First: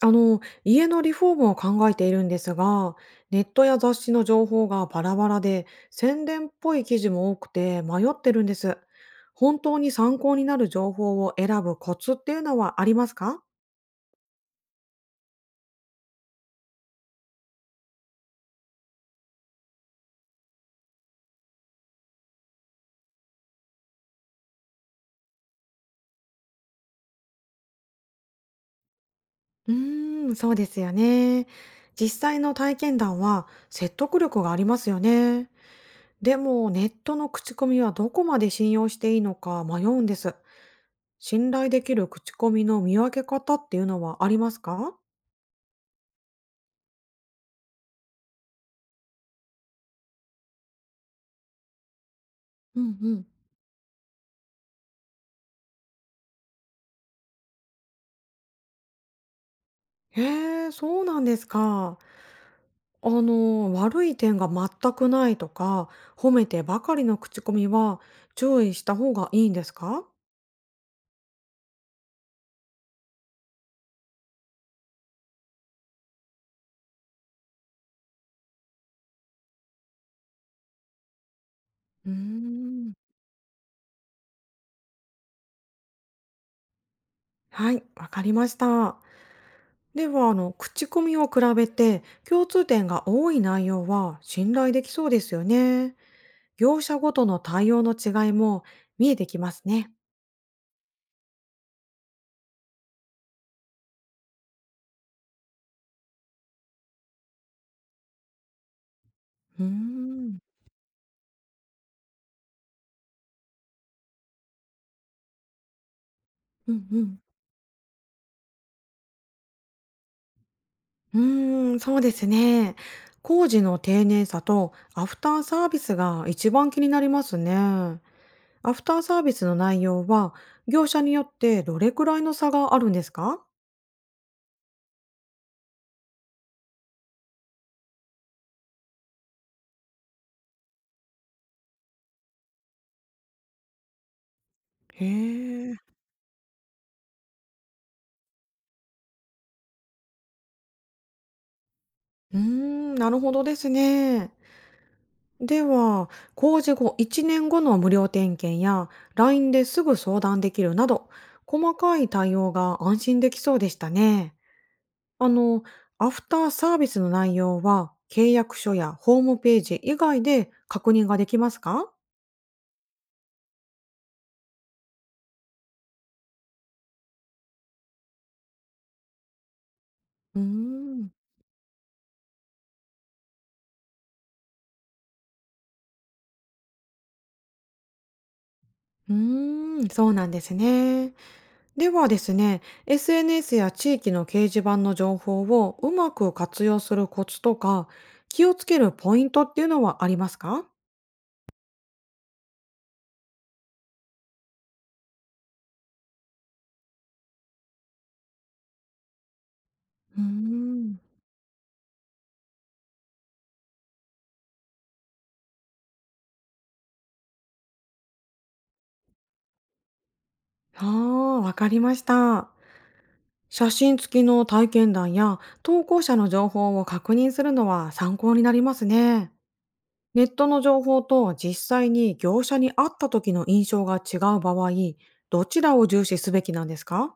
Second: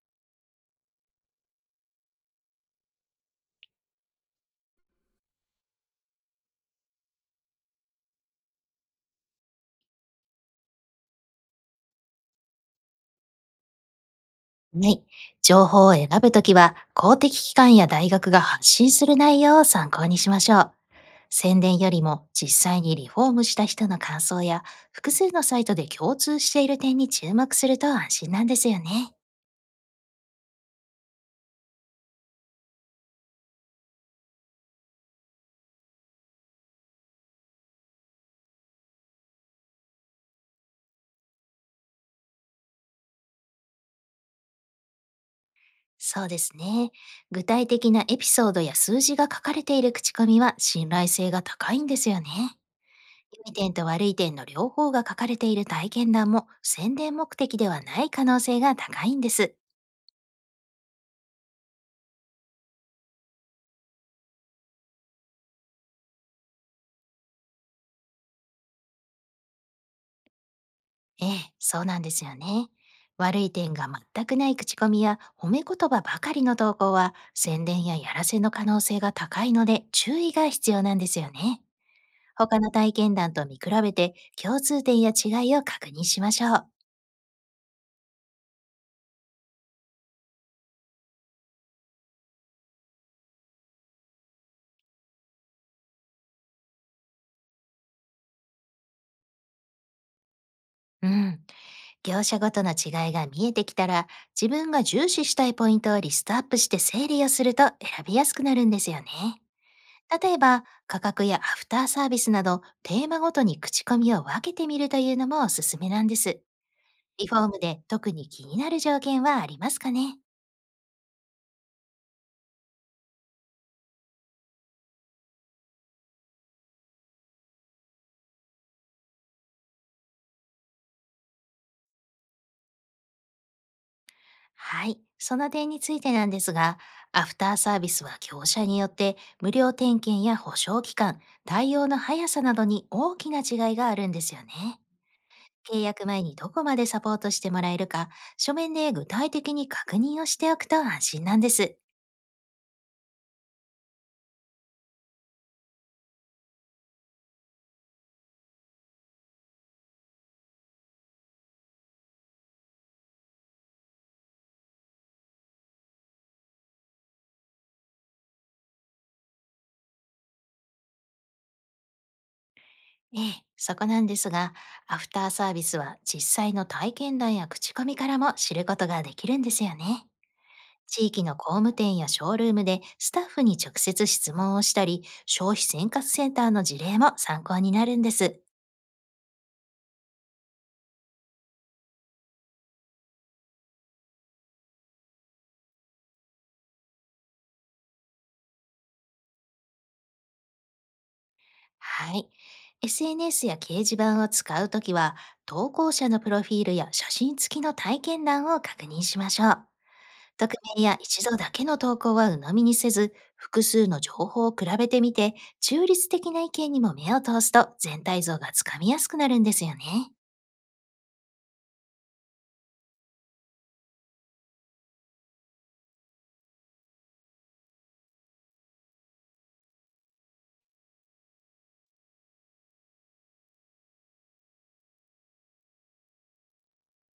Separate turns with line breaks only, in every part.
家のリフォームを考えているんですが、ネットや雑誌の情報がバラバラで、宣伝っぽい記事も多くて迷ってるんです。本当に参考になる情報を選ぶコツっていうのはありますか？
はい。情報を選ぶときは、公的機関や大学が発信する内容を参考にしましょう。宣伝よりも実際にリフォームした人の感想や、複数のサイトで共通している点に注目すると安心なんですよね。
うーん、そうですよね。実際の体験談は説得力がありますよね。でも、ネットの口コミはどこまで信用していいのか迷うんです。信頼できる口コミの見分け方っていうのはありますか？
そうですね。具体的なエピソードや数字が書かれている口コミは信頼性が高いんですよね。
ううんうん。
良い点と悪い点の両方が書かれている体験談も、宣伝目的ではない可能性が高いんです。
へえ、そうなんですか。悪い点が全くないとか、褒めてばかりの口コミは注意した方がいいんですか？
ええ、そうなんですよね。悪い点が全くない口コミや褒め言葉ばかりの投稿は、宣伝ややらせの可能性が高いので、注意が必要なんですよね。
うー
他の体
ん。
験談と見比べて、共通点や違いを確認しましょう。
はい、わかりました。では、口コミを比べて共通点が多い内容は信頼できそうですよね。業者ごとの対応の違いも見えてきますね。
うん。業者ごとの違いが見えてきたら、自分が重視したいポイントをリストアップして整理をすると選びやすくなるんですよね。
うー
例
ん
えば、価格やアフターサービスなど、テーマごとに口コミを分けてみるというのもおすすめなんです。
うんうん。
リフォームで特に気になる条件はありますかね？
うーん、そうですね。工事の丁寧さとアフターサービスが一番気になりますね。アフターサービスの内容は業者によってどれくらいの差があるんですか？
はい。その点についてなんですが、アフターサービスは業者によって、無料点検や保証期間、対応の速さなどに大きな違いがあるんですよね。
へえ。
契約前にどこまでサポートしてもらえるか、書面で具体的に確認をしておくと安心なんです。
うーん、なるほどですね。では、工事後1年後の無料点検や LINE ですぐ相談できるなど、細かい対応が安心できそうでしたね。あの、アフターサービスの内容は、契約書やホームページ以外で確認ができますか？
ええ、そこなんですが、アフターサービスは実際の体験談や口コミからも知ることができるんですよね。
うー
地
ん、
域の工務店やショールームでスタッフに直接質問をしたり、消費生活センターの事例も参考になるんです。
うーん、そうなんですね。ではですね、SNS や地域の掲示板の情報をうまく活用するコツとか、気をつけるポイントっていうのはありますか？
はい。SNS や掲示板を使うときは、投稿者のプロフィールや写真付きの体験談を確認しましょう。
うー
匿名
ん、
や一度だけの投稿は鵜呑みにせず、複数の情報を比べてみて、中立的な意見にも目を通すと全体像がつかみやすくなるんですよね。
ああ、わかりました。写真付きの体験談や投稿者の情報を確認するのは参考になりますね。ネットの情報と実際に業者に会った時の印象が違う場合、どちらを重視すべきなんですか？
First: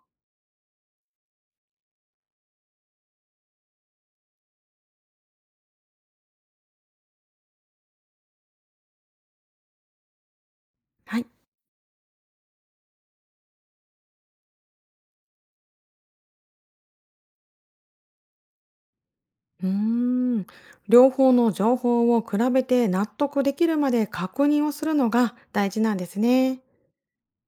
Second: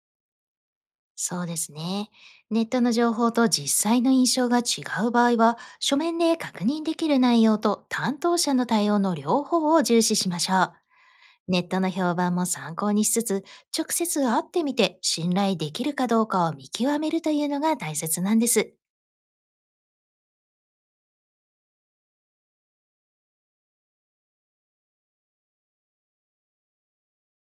そうですね。ネットの情報と実際の印象が違う場合は、書面で確認できる内容と担当者の対応の両方を重視しましょう。
はい。
ネットの評判も参考にしつつ、直接会ってみて信頼できるかどうかを見極めるというのが大切なんです。
うーん、両方の情報を比べて納得できるまで確認をするのが大事なんですね。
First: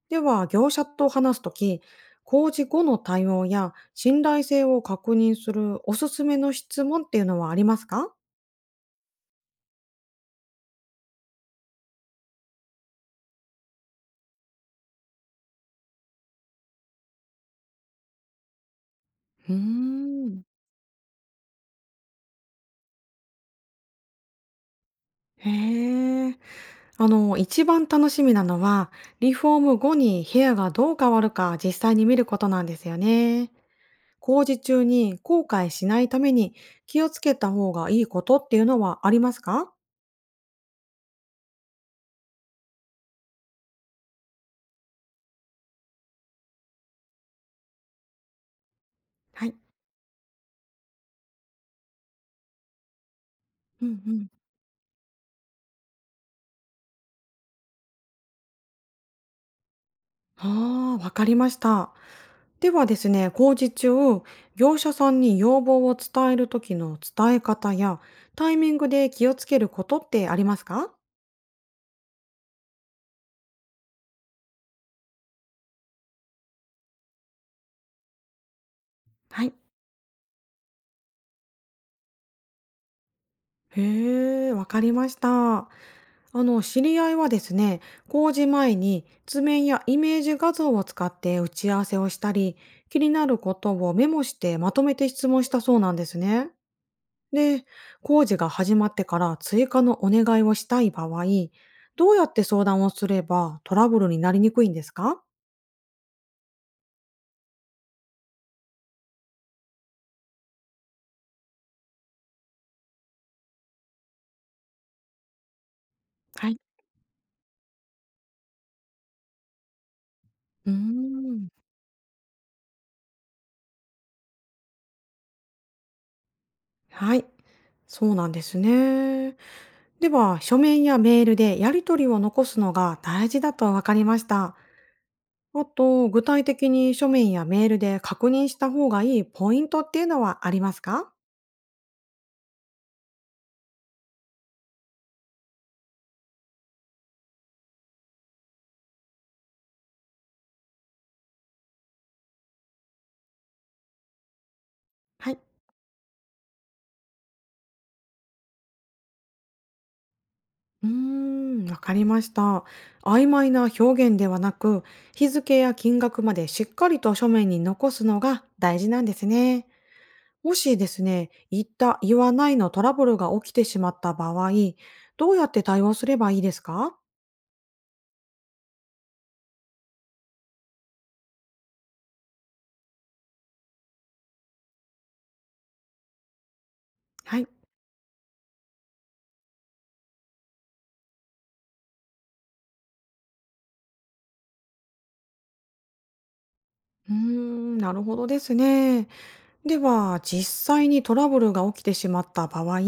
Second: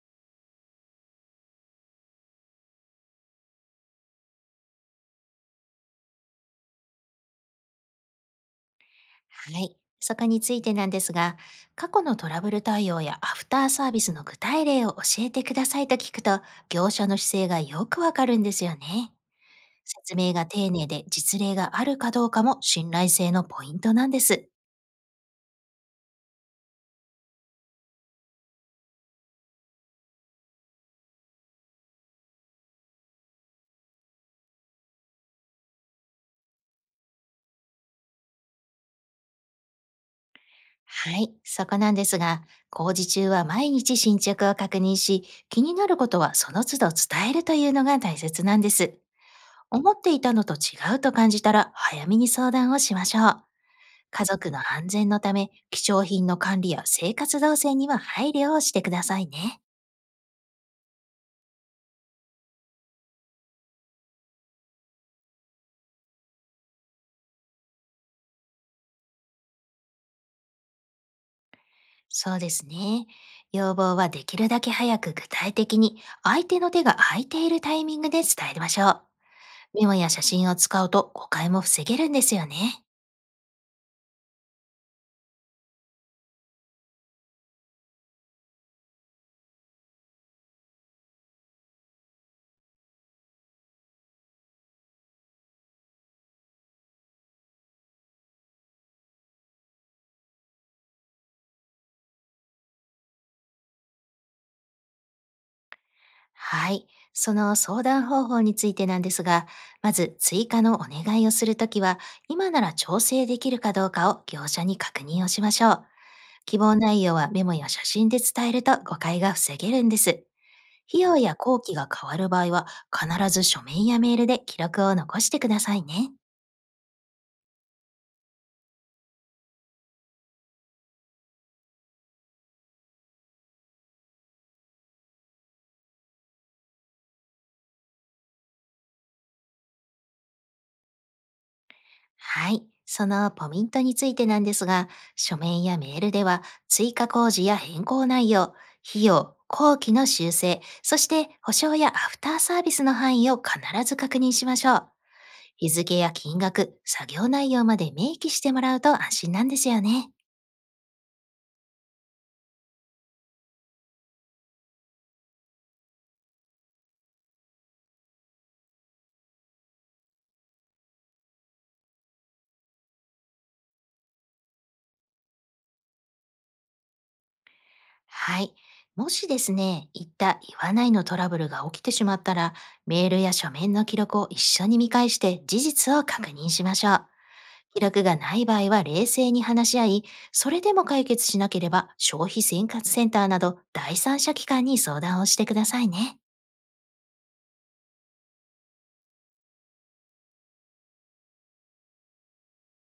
では、業者と話すとき、工事後の対応や信頼性を確認するおすすめの質問っていうのはありますか？
はい。そこについてなんですが、過去のトラブル対応やアフターサービスの具体例を教えてくださいと聞くと、業者の姿勢がよくわかるんですよね。
うー
説明
ん。
が丁寧で実例があるかどうかも信頼性のポイントなんです。
へえ。一番楽しみなのは、リフォーム後に部屋がどう変わるか実際に見ることなんですよね。工事中に後悔しないために気をつけた方がいいことっていうのはありますか？
はい。そこなんですが、工事中は毎日進捗を確認し、気になることはその都度伝えるというのが大切なんです。
はい。
思っていたのと違うと感じたら、早めに相談をしましょう。
うんう
家
ん。
族の安全のため、貴重品の管理や生活動線には配慮をしてくださいね。
ああ、わかりました。ではですね、工事中、業者さんに要望を伝える時の伝え方やタイミングで気をつけることってありますか？
そうですね。要望はできるだけ早く具体的に、相手の手が空いているタイミングで伝えましょう。
はい。
メモや写真を使うと誤解も防げるんですよね。
へえ、わかりました。知り合いはですね、工事前に図面やイメージ画像を使って打ち合わせをしたり、気になることをメモしてまとめて質問したそうなんですね。で、工事が始まってから追加のお願いをしたい場合、どうやって相談をすればトラブルになりにくいんですか？
はい。その相談方法についてなんですが、まず追加のお願いをするときは、今なら調整できるかどうかを業者に確認をしましょう。
はい。
希望内容はメモや写真で伝えると誤解が防げるんです。
うー
費用や
ん。
工期が変わる場合は、必ず書面やメールで記録を残してくださいね。
はい、そうなんですね。では、書面やメールでやり取りを残すのが大事だと分かりました。あと、具体的に書面やメールで確認した方がいいポイントっていうのはありますか？
はい。そのポイントについてなんですが、書面やメールでは、追加工事や変更内容、費用、工期の修正、そして保証やアフターサービスの範囲を必ず確認しましょう。
はい。
日付や金額、作業内容まで明記してもらうと安心なんですよね。
うーん、わかりました。曖昧な表現ではなく、日付や金額までしっかりと書面に残すのが大事なんですね。もしですね、言った、言わないのトラブルが起きてしまった場合、どうやって対応すればいいですか？
はい。もしですね、言った言わないのトラブルが起きてしまったら、メールや書面の記録を一緒に見返して事実を確認しましょう。
はい。
記録がない場合は冷静に話し合い、それでも解決しなければ消費生活センターなど第三者機関に相談をしてくださいね。
うーん、なるほどですね。では、実際にトラブルが起きてしまった場合、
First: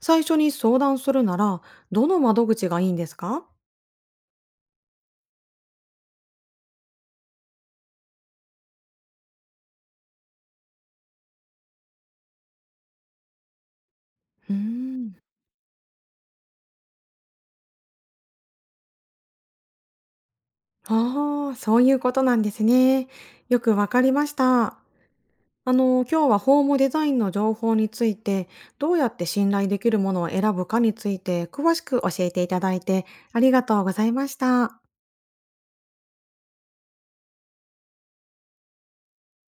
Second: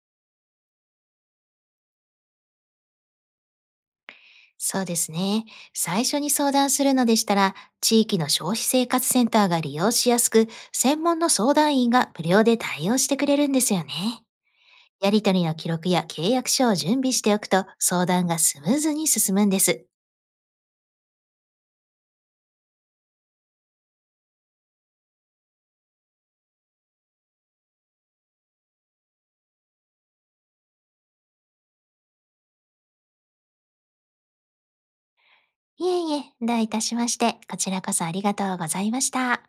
最初に相談するなら、どの窓口がいいんですか？
そうですね。最初に相談するのでしたら、地域の消費生活センターが利用しやすく、専門の相談員が無料で対応してくれるんですよね。
うー
や
ん。
り取りの記録や契約書を準備しておくと相談がスムーズに進むんです。
ああ、そういうことなんですね。よくわかりました。今日はホームデザインの情報について、どうやって信頼できるものを選ぶかについて、詳しく教えていただいて、ありがとうございました。
いえいえ、どういたしまして、こちらこそありがとうございました。